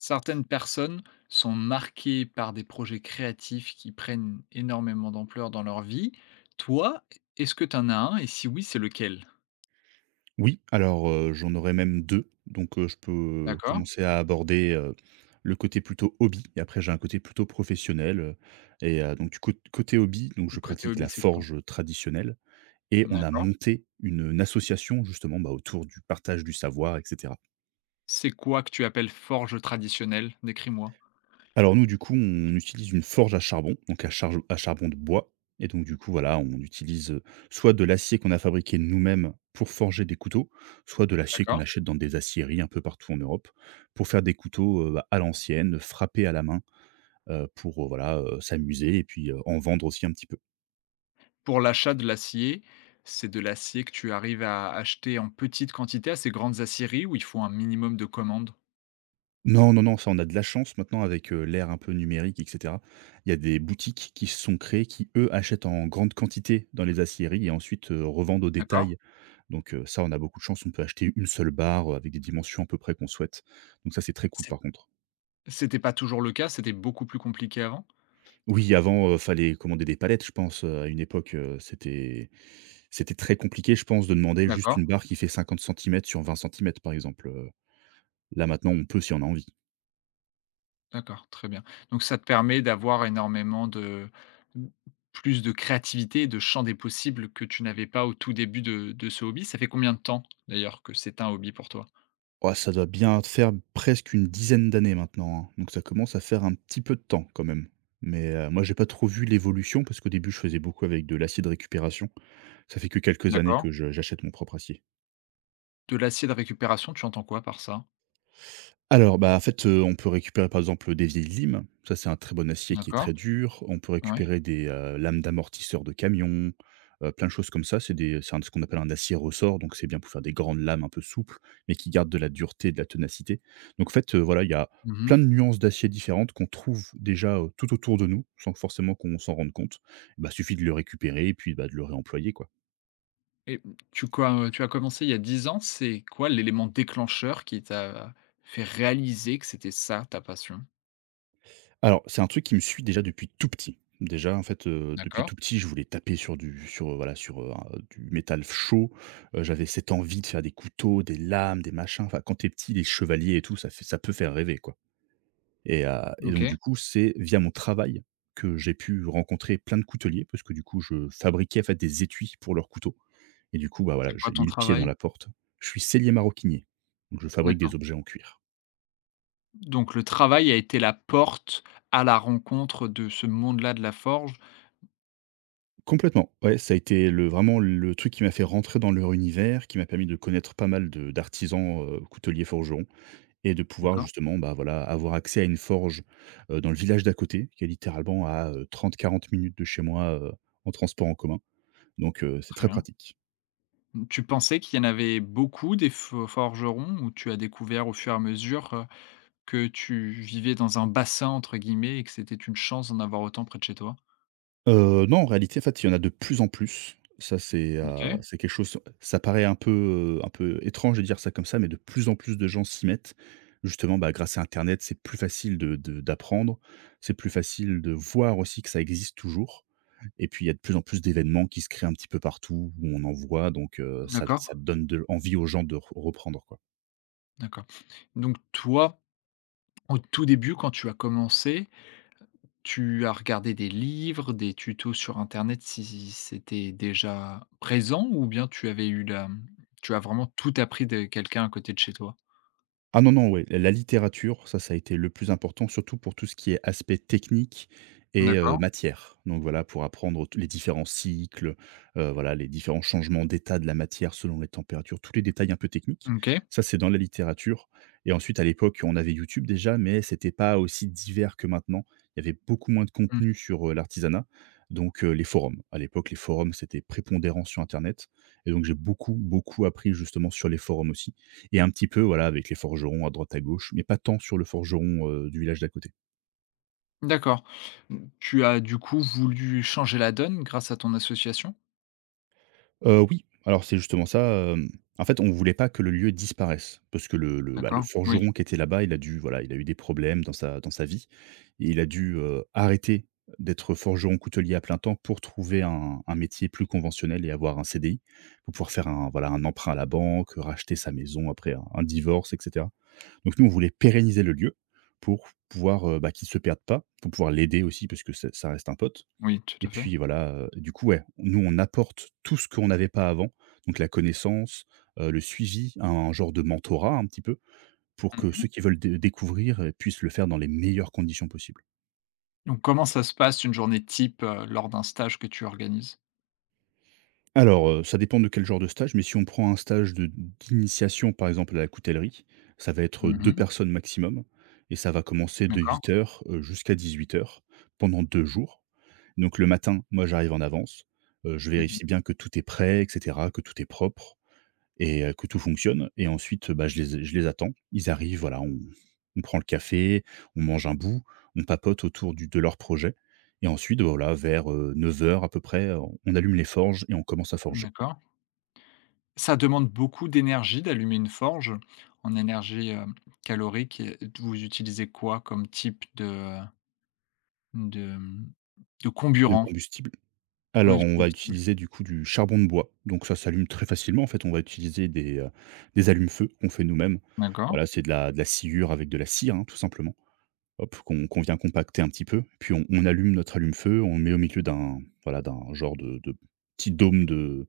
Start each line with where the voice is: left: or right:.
left: Certaines personnes sont marquées par des projets créatifs qui prennent énormément d'ampleur dans leur vie. Toi, est-ce que tu en as un et si oui, c'est lequel?
right: Oui, alors, j'en aurais même 2, donc je peux
left: D'accord.
right: commencer à aborder, le côté plutôt hobby et après j'ai un côté plutôt professionnel, donc du cô côté hobby, donc
left: Le
right: je
left: côté
right: pratique
left: hobby,
right: la
left: c'est quoi?
right: forge traditionnelle et on a
left: D'accord.
right: monté une association justement, bah, autour du partage du savoir etc.
left: C'est quoi que tu appelles forge traditionnelle? Décris-moi.
right: Alors nous, du coup, on utilise une forge à charbon, donc à charbon de bois et donc du coup, voilà, on utilise, soit de l'acier qu'on a fabriqué nous-mêmes pour forger des couteaux, soit de l'acier qu'on
left: D'accord.
right: achète dans des aciéries un peu partout en Europe pour faire des couteaux, bah, à l'ancienne, frappés à la main, pour, voilà, s'amuser et puis, en vendre aussi un petit peu.
left: Pour l'achat de l'acier, c'est de l'acier que tu arrives à acheter en petite quantité à ces grandes aciéries où il faut un minimum de commandes.
right: Non, non, non, ça, on a de la chance maintenant avec, l'ère un peu numérique et cetera. Il y a des boutiques qui se sont créées qui, eux, achètent en grande quantité dans les aciéries et ensuite, revendent au
left: D'accord.
right: détail. Donc ça, on a beaucoup de chance, on peut acheter une seule barre, avec des dimensions à peu près qu'on souhaite. Donc ça, c'est très cool
left: C'est
right: par contre.
left: c'était pas toujours le cas, c'était beaucoup plus compliqué avant?
right: Oui, avant, fallait commander des palettes, je pense, à une époque, c'était très compliqué, je pense, de demander juste
left: D'accord.
right: une barre qui fait 50 centimètres sur 20 centimètres, par exemple. Là, maintenant, on peut si on a envie.
left: D'accord, très bien. Donc ça te permet d'avoir énormément de mmh, plus de créativité, de champ des possibles que tu n'avais pas au tout début de ce hobby. Ça fait combien de temps d'ailleurs que c'est un hobby pour toi?
right: Oh, ça doit bien faire presque une dizaine d'années maintenant, hein, donc ça commence à faire un petit peu de temps quand même. Mais moi, j'ai pas trop vu l'évolution parce qu'au début, je faisais beaucoup avec de l'acier de récupération. Ça fait que quelques années
left: D'accord.
right: que je j'achète mon propre acier.
left: De l'acier de récupération, tu entends quoi par ça?
right: Alors, bah, en fait, on peut récupérer, par exemple, des vieilles limes. Ça, c'est un très bon acier qui est
left: D'accord,
right: très dur. On peut
left: ouais.
right: récupérer des, lames d'amortisseurs de camions, plein de choses comme ça. C'est des c'est un ce qu'on appelle un acier ressort, donc c'est bien pour faire des grandes lames un peu souples, mais qui gardent de la dureté et de la ténacité. Donc en fait, voilà, il y a plein de
left: Mmh
right: nuances d'acier différentes qu'on trouve déjà, tout autour de nous, sans forcément qu'on s'en rende compte. Bah, suffit de le récupérer et puis, bah, de le réemployer, quoi.
left: et tu as commencé il y a 10 ans, c'est quoi l'élément déclencheur qui t'a fait réaliser que c'était ça ta passion?
right: Alors, c'est un truc qui me suit déjà depuis tout petit. Déjà, en fait, depuis
left: D'accord,
right: tout petit, je voulais taper sur, voilà, sur, un du métal chaud. J'avais cette envie de faire des couteaux, des lames, des machins. Enfin, quand t'es petit, les chevaliers et tout, ça peut faire rêver, quoi et heu et donc
left: OK.
right: du coup, c'est via mon travail que j'ai pu rencontrer plein de couteliers parce que du coup, je fabriquais, en fait, des étuis pour leurs couteaux et du coup, bah, voilà,
left: C'est quoi
right: j'ai
left: ton
right: mis le pied dans
left: travail?
right: la porte. Je suis sellier maroquinier, donc je fabrique
left: D'accord.
right: des objets en cuir.
left: Donc le travail a été la porte à la rencontre de ce monde-là de la forge?
right: Complètement. Ouais, ça a été le vraiment le truc qui m'a fait rentrer dans leur univers, qui m'a permis de connaître pas mal de d'artisans, couteliers, forgerons et de pouvoir
left: D'accord,
right: justement, bah, voilà, avoir accès à une forge, dans le village d'à côté, qui est littéralement à, trente 30-40 minutes de chez moi, en transport en commun. Donc, c'est
left: très
right: très
left: bien.
right: pratique.
left: Tu pensais qu'il y en avait beaucoup des fo forgerons ou tu as découvert au fur et à mesure, que tu vivais dans un «bassin» entre guillemets et que c'était une chance d'en avoir autant près de chez toi?
right: Non, en réalité, en fait, il y en a de plus en plus. Ça, c'est, heu,
left: OK,
right: c'est quelque chose ça paraît un peu étrange de dire ça comme ça, mais de plus en plus de gens s'y mettent. Justement, bah, grâce à internet, c'est plus facile de d'apprendre. C'est plus facile de voir aussi que ça existe toujours et puis, il y a de plus en plus d'événements qui se créent un petit peu partout où on en voit donc heu, ça
left: d'accord,
right: ça donne de envie aux gens de re reprendre, quoi.
left: d'accord. Donc toi, au tout début, quand tu as commencé. Tu as regardé des livres, des tutos sur internet si c'était déjà présent ou bien tu avais eu la tu as vraiment tout appris de quelqu'un à côté de chez toi?
right: Ah non, non, ouais, la littérature, ça a été le plus important, surtout pour tout ce qui est aspect technique et
left: D'accord.
right: matière. Donc voilà, pour apprendre tous les différents cycles, voilà, les différents changements d'état de la matière selon les températures, tous les détails un peu techniques.
left: OK.
right: Ça, c'est dans la littérature et ensuite à l'époque, on avait YouTube déjà, mais c'était pas aussi divers que maintenant. Il y avait beaucoup moins de
left: Mmh.
right: contenu sur, l'artisanat, donc les forums. À l'époque, les forums, c'était prépondérant sur internet et donc j'ai beaucoup, beaucoup appris justement sur les forums aussi et un petit peu, voilà, avec les forgerons à droite à gauche, mais pas tant sur le forgeron, du village d'à côté.
left: D'accord. Mmh, Tu as du coup voulu changer la donne grâce à ton association?
right: Oui, alors c'est justement ça, hem, en fait, on voulait pas que le lieu disparaisse parce que bah, le
left: D'accord. Oui,
right: forgeron qui était là-bas, il a dû, voilà, il a eu des problèmes dans sa vie et il a dû, arrêter d'être forgeron coutelier à plein temps pour trouver un métier plus conventionnel et avoir un CDI pour pouvoir faire un, voilà, un emprunt à la banque, racheter sa maison après un divorce et cetera. Donc nous, on voulait pérenniser le lieu pour pouvoir, bah, qu'il ne se perde pas, pour pouvoir l'aider aussi parce que ça reste un pote
left: oui, tout
right: et
left: à fait.
right: puis voilà, du coup, ouais, nous, on apporte tout ce qu'on n'avait pas avant, donc la connaissance, le suivi, un genre de mentorat un petit peu, pour que ceux
left: Mmh
right: qui veulent dé découvrir, puissent le faire dans les meilleures conditions possibles.
left: Donc comment ça se passe une journée type, lors d'un stage que tu organises?
right: Alors, ça dépend de quel genre de stage, mais si on prend un stage de d'initiation, par exemple à la coutellerie, ça va être 2
left: Mmh.
right: personnes maximum et ça va commencer de
left: D'accord.
right: 8 heures jusqu'à 18 heures pendant 2 jours. Donc le matin, moi j'arrive en avance, je
left: Mmh.
right: vérifie bien que tout est prêt et cetera, que tout est propre et que tout fonctionne et ensuite, bah, je les attends. Ils arrivent, voilà, on prend le café, on mange un bout, on papote autour du de leur projet et ensuite, bah, voilà, vers, 9 heures à peu près, on allume les forges et on commence à forger.
left: D'accord. Ça demande beaucoup d'énergie d'allumer une forge. En énergie, calorique et vous utilisez quoi comme type de de de
right: De
left: comburant?
right: combustible?
left: Ouais,
right: Alors,
left: du
right: on va
left: combustible.
right: utiliser du coup du charbon de bois, donc ça s'allume très facilement. En fait, on va utiliser des allumes-feu qu'on fait nous-mêmes.
left: D'accord,
right: Voilà, c'est de la sciure avec de la cire, hein, tout simplement. Hop, qu'on vient compacter un petit peu, puis on allume notre allume-feu, on le met au milieu d'un voilà, d'un genre de petit dôme de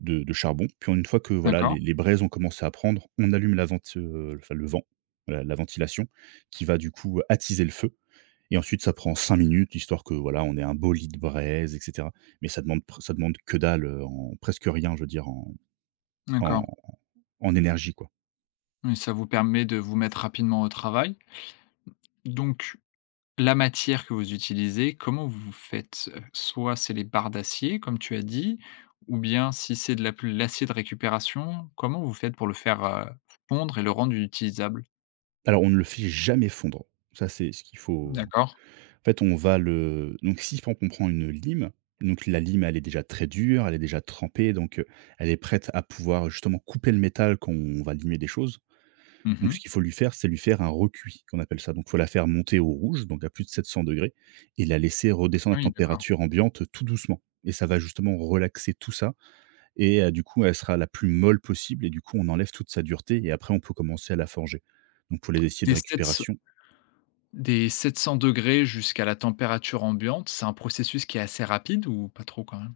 right: de de charbon. Puis une fois que voilà,
left: d'accord,
right: les braises ont commencé à prendre, on allume la vente, enfin le vent, la la ventilation qui va du coup attiser le feu et ensuite ça prend 5 minutes histoire que voilà, on ait un beau lit de braises et cetera. Mais ça demande que dalle, en presque rien, je veux dire
left: d'accord.
right: en énergie, quoi.
left: Et ça vous permet de vous mettre rapidement au travail. Donc la matière que vous utilisez, comment vous faites? Soit c'est les barres d'acier comme tu as dit, ou bien si c'est de la l'acier de récupération, comment vous faites pour le faire, fondre et le rendre utilisable?
right: Alors, on ne le fait jamais fondre. Ça, c'est ce qu'il faut
left: D'accord.
right: en fait, on va le donc si par exemple on prend une lime, donc la lime, elle est déjà très dure, elle est déjà trempée, donc elle est prête à pouvoir justement couper le métal quand on va limer des choses. Donc ce
left: Mmh.
right: qu'il faut lui faire, c'est lui faire un recuit qu'on appelle ça. Donc il faut la faire monter au rouge, donc à plus de 700 degrés, et la laisser redescendre
left: Ah
right: à
left: oui, d'accord.
right: température ambiante tout doucement et ça va justement relaxer tout ça et du coup, elle sera la plus molle possible et du coup, on enlève toute sa dureté et après on peut commencer à la forger. Donc pour les essiers de
left: Des sept
right: récupération.
left: des 700 degrés jusqu'à la température ambiante, c'est un processus qui est assez rapide ou pas trop quand même?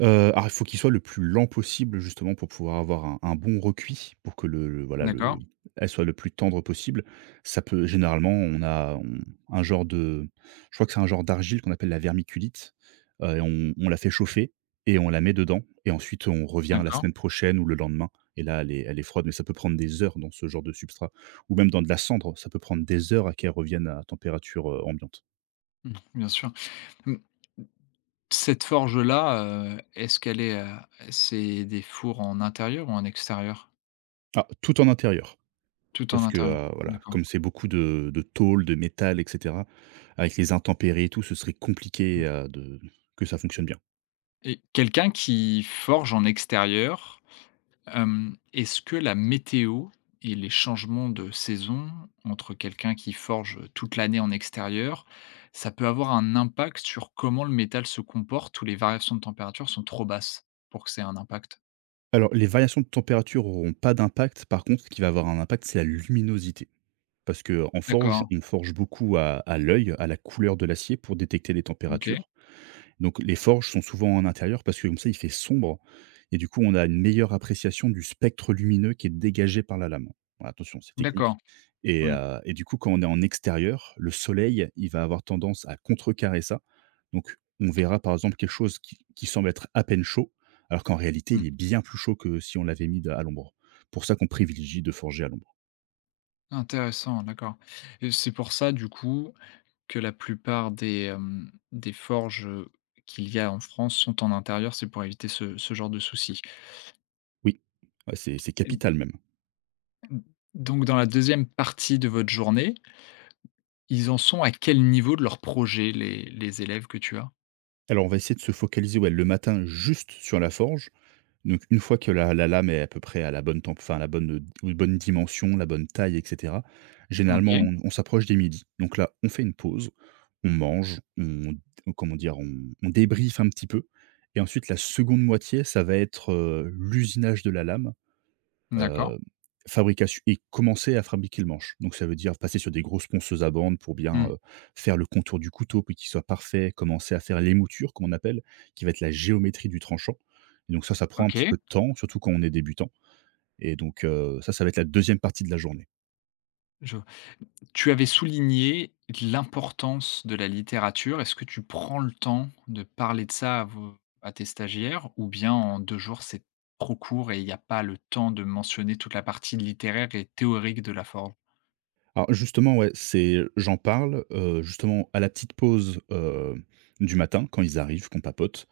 right: Alors, il faut qu'il soit le plus lent possible justement pour pouvoir avoir un bon recuit, pour que le voilà
left: D'accord,
right: le elle soit le plus tendre possible. Ça peut généralement, on a on un genre de, je crois que c'est un genre d'argile qu'on appelle la vermiculite, et on la fait chauffer et on la met dedans et ensuite on revient la
left: d'accord.
right: semaine prochaine ou le lendemain et là elle est froide, mais ça peut prendre des heures dans ce genre de substrat ou même dans de la cendre, ça peut prendre des heures à qu'elle revienne à température, ambiante.
left: Mmh, bien sûr. Mmh, Cette forge-là, est-ce qu'elle est, c'est des fours en intérieur ou en extérieur?
right: Ah, tout en intérieur.
left: Tout en
right: Parce que,
left: intérieur,
right: voilà,
left: d'accord.
right: comme c'est beaucoup de tôle, de métal et cetera, avec les intempéries et tout, ce serait compliqué,
left: Mmh
right: de que ça fonctionne bien.
left: et quelqu'un qui forge en extérieur. Est-ce que la météo et les changements de saison entre quelqu'un qui forge toute l'année en extérieur, ça peut avoir un impact sur comment le métal se comporte ou les variations de température sont trop basses pour que c'est un impact?
right: Alors, les variations de température n'auront pas d'impact. Par contre, ce qui va avoir un impact, c'est la luminosité. Parce que en forge,
left: D'accord,
right: on forge beaucoup à l'œil, à la couleur de l'acier pour détecter les
left: OK.
right: températures. Donc les forges sont souvent en intérieur parce que comme ça, il fait sombre et du coup, on a une meilleure appréciation du spectre lumineux qui est dégagé par la lame. Voilà, attention, c'est
left: D'accord.
right: technique et
left: Ouais,
right: heu et du coup, quand on est en extérieur, le soleil, il va avoir tendance à contrecarrer ça. Donc on verra, par exemple, quelque chose qui semble être à peine chaud, alors qu'en réalité,
left: mmh.
right: il est bien plus chaud que si on l'avait mis à l'ombre. Pour ça qu'on privilégie de forger à l'ombre.
left: Intéressant, d'accord, et c'est pour ça du coup que la plupart des forges, qu'il y a en France sont en intérieur, c'est pour éviter ce genre de souci.
right: Oui, ouais, c'est
left: Et
right: capital même.
left: donc dans la deuxième partie de votre journée. Ils en sont à quel niveau de leur projet, les élèves que tu as?
right: Alors on va essayer de se focaliser, ouais, le matin juste sur la forge. Donc une fois que la lame est à peu près à la bonne temp enfin à la bonne, aux bonnes dimensions, la bonne taille et cetera, généralement
left: OK,
right: on s'approche des midis. Donc là, on fait une pause, on mange, on comment dire? On débriefe un petit peu et ensuite la seconde moitié, ça va être, l'usinage de la lame.
left: d'accord.
right: Heu, Fabrication et commencer à fabriquer le manche. Donc ça veut dire passer sur des grosses ponceuses à bandes pour bien,
left: Mmh.
right: faire le contour du couteau puis qu'il soit parfait, commencer à faire l'émouture comme on appelle, qui va être la géométrie du tranchant. Et donc ça prend un petit
left: OK.
right: peu de temps, surtout quand on est débutant et donc ça, ça va être la deuxième partie de la journée.
left: Je tu avais souligné l'importance de la littérature. Est-ce que tu prends le temps de parler de ça à tes stagiaires ou bien en 2 jours, c'est trop court et il n'y a pas le temps de mentionner toute la partie littéraire et théorique de la forme.
right: Alors justement, ouais, c'est j'en parle, justement à la petite pause, du matin quand ils arrivent, qu'on papote.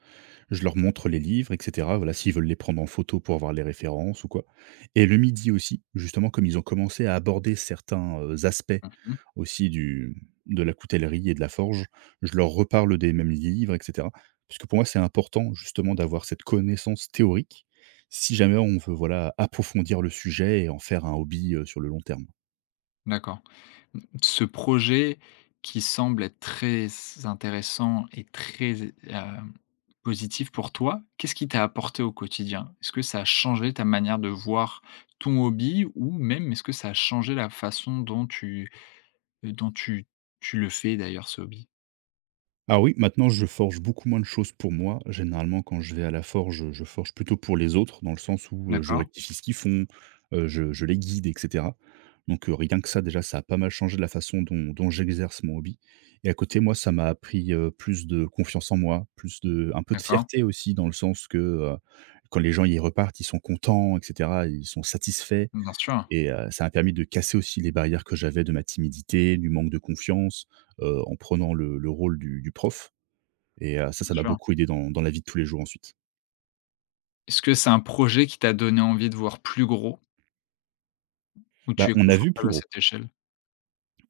right: Je leur montre les livres et cetera, voilà, s'ils veulent les prendre en photo pour avoir les références ou quoi, et le midi aussi, justement, comme ils ont commencé à aborder certains, aspects
left: Mmh.
right: aussi du de la coutellerie et de la forge, je leur reparle des mêmes livres et cetera. Parce que pour moi, c'est important justement d'avoir cette connaissance théorique, si jamais on veut, voilà, approfondir le sujet et en faire un hobby, sur le long terme.
left: D'accord. Ce projet qui semble être très intéressant et très, positif pour toi, qu'est-ce qui t'a apporté au quotidien? Est-ce que ça a changé ta manière de voir ton hobby ou même est-ce que ça a changé la façon dont tu le fais d'ailleurs ce hobby?
right: Ah oui, maintenant je forge beaucoup moins de choses pour moi. Généralement, quand je vais à la forge, je forge plutôt pour les autres, dans le sens où je
left: D'accord,
right: rectifie ce qu'ils font, je les guide, etc. Donc rien que ça, déjà, ça a pas mal changé de la façon dont j'exerce mon hobby. Et à côté, moi, ça m'a appris plus de confiance en moi, plus de, un peu de
left: d'accord.
right: fierté aussi, dans le sens que quand les gens y repartent, ils sont contents, etc. Ils sont satisfaits.
left: Bien sûr,
right: Et ça m'a permis de casser aussi les barrières que j'avais de ma timidité, du manque de confiance en prenant le rôle du prof. Et ça,
left: bien
right: ça m'a
left: sûr.
right: beaucoup aidé dans la vie de tous les jours ensuite.
left: Est-ce que c'est un projet qui t'a donné envie de voir plus gros ou tu
right: Bah,
left: es
right: on a vu plus
left: confortable à
right: gros.
left: cette échelle?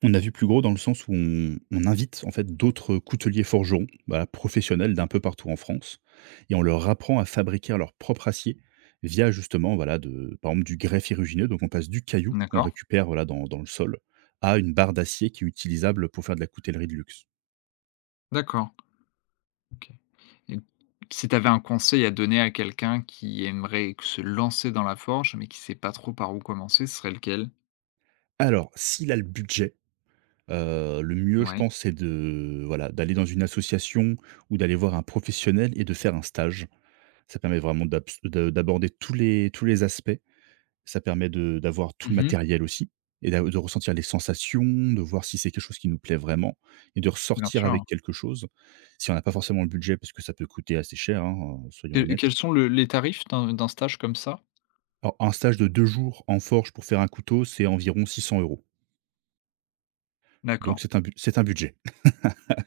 right: On a vu plus gros dans le sens où on invite en fait d'autres couteliers forgerons, voilà, professionnels d'un peu partout en France, et on leur apprend à fabriquer leur propre acier via justement, voilà, de par exemple, du grès ferrugineux. Donc on passe du caillou qu'on
left: D'accord,
right: récupère, voilà, dans dans le sol à une barre d'acier qui est utilisable pour faire de la coutellerie de luxe.
left: d'accord. OK. Mmh. Si tu avais un conseil à donner à quelqu'un qui aimerait se lancer dans la forge, mais qui sait pas trop par où commencer, ce serait lequel?
right: Alors s'il a le budget, le mieux je
left: Ouais.
right: pense c'est de, voilà, d'aller dans une association ou d'aller voir un professionnel et de faire un stage. Ça permet vraiment d'aborder tous les aspects. Ça permet de d'avoir tout le
left: Mmh.
right: matériel aussi et d'a de ressentir les sensations, de voir si c'est quelque chose qui nous plaît vraiment et de
left: Bien
right: ressortir
left: sûr.
right: avec quelque chose. Si on n'a pas forcément le budget, parce que ça peut coûter assez cher, hein, soyons
left: Quels
right: honnêtes.
left: sont le les tarifs d'un stage comme ça?
right: Alors un stage de 2 jours en forge pour faire un couteau, c'est environ 600 euros.
left: D'accord.
right: Donc c'est un bu c'est un budget.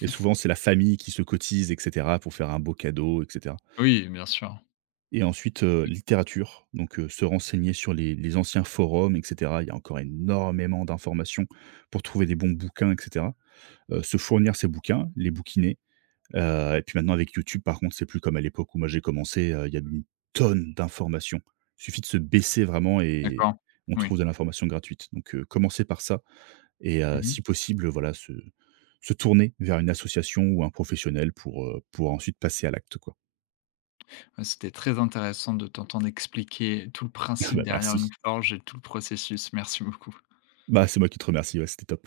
right: Et souvent, c'est la famille qui se cotise et cetera pour faire un beau cadeau et cetera.
left: Oui, bien sûr.
right: Et ensuite, littérature, donc se renseigner sur les anciens forums et cetera. Il y a encore énormément d'informations pour trouver des bons bouquins et cetera. Se fournir ces bouquins, les bouquiner, et puis maintenant avec YouTube, par contre, c'est plus comme à l'époque où moi j'ai commencé, il y a une tonne d'informations. Il suffit de se baisser vraiment
left: D'accord.
right: et on
left: Oui.
right: trouve de l'information gratuite. Donc commencer par ça et
left: Mmh mh.
right: si possible, voilà, se se tourner vers une association ou un professionnel pour ensuite passer à l'acte, quoi.
left: Bah, c'était très intéressant de t'entendre expliquer tout le principe
right: Bah,
left: derrière
right: merci.
left: une forge et tout le processus. Merci beaucoup.
right: Bah, c'est moi qui te remercie, ouais, c'était top.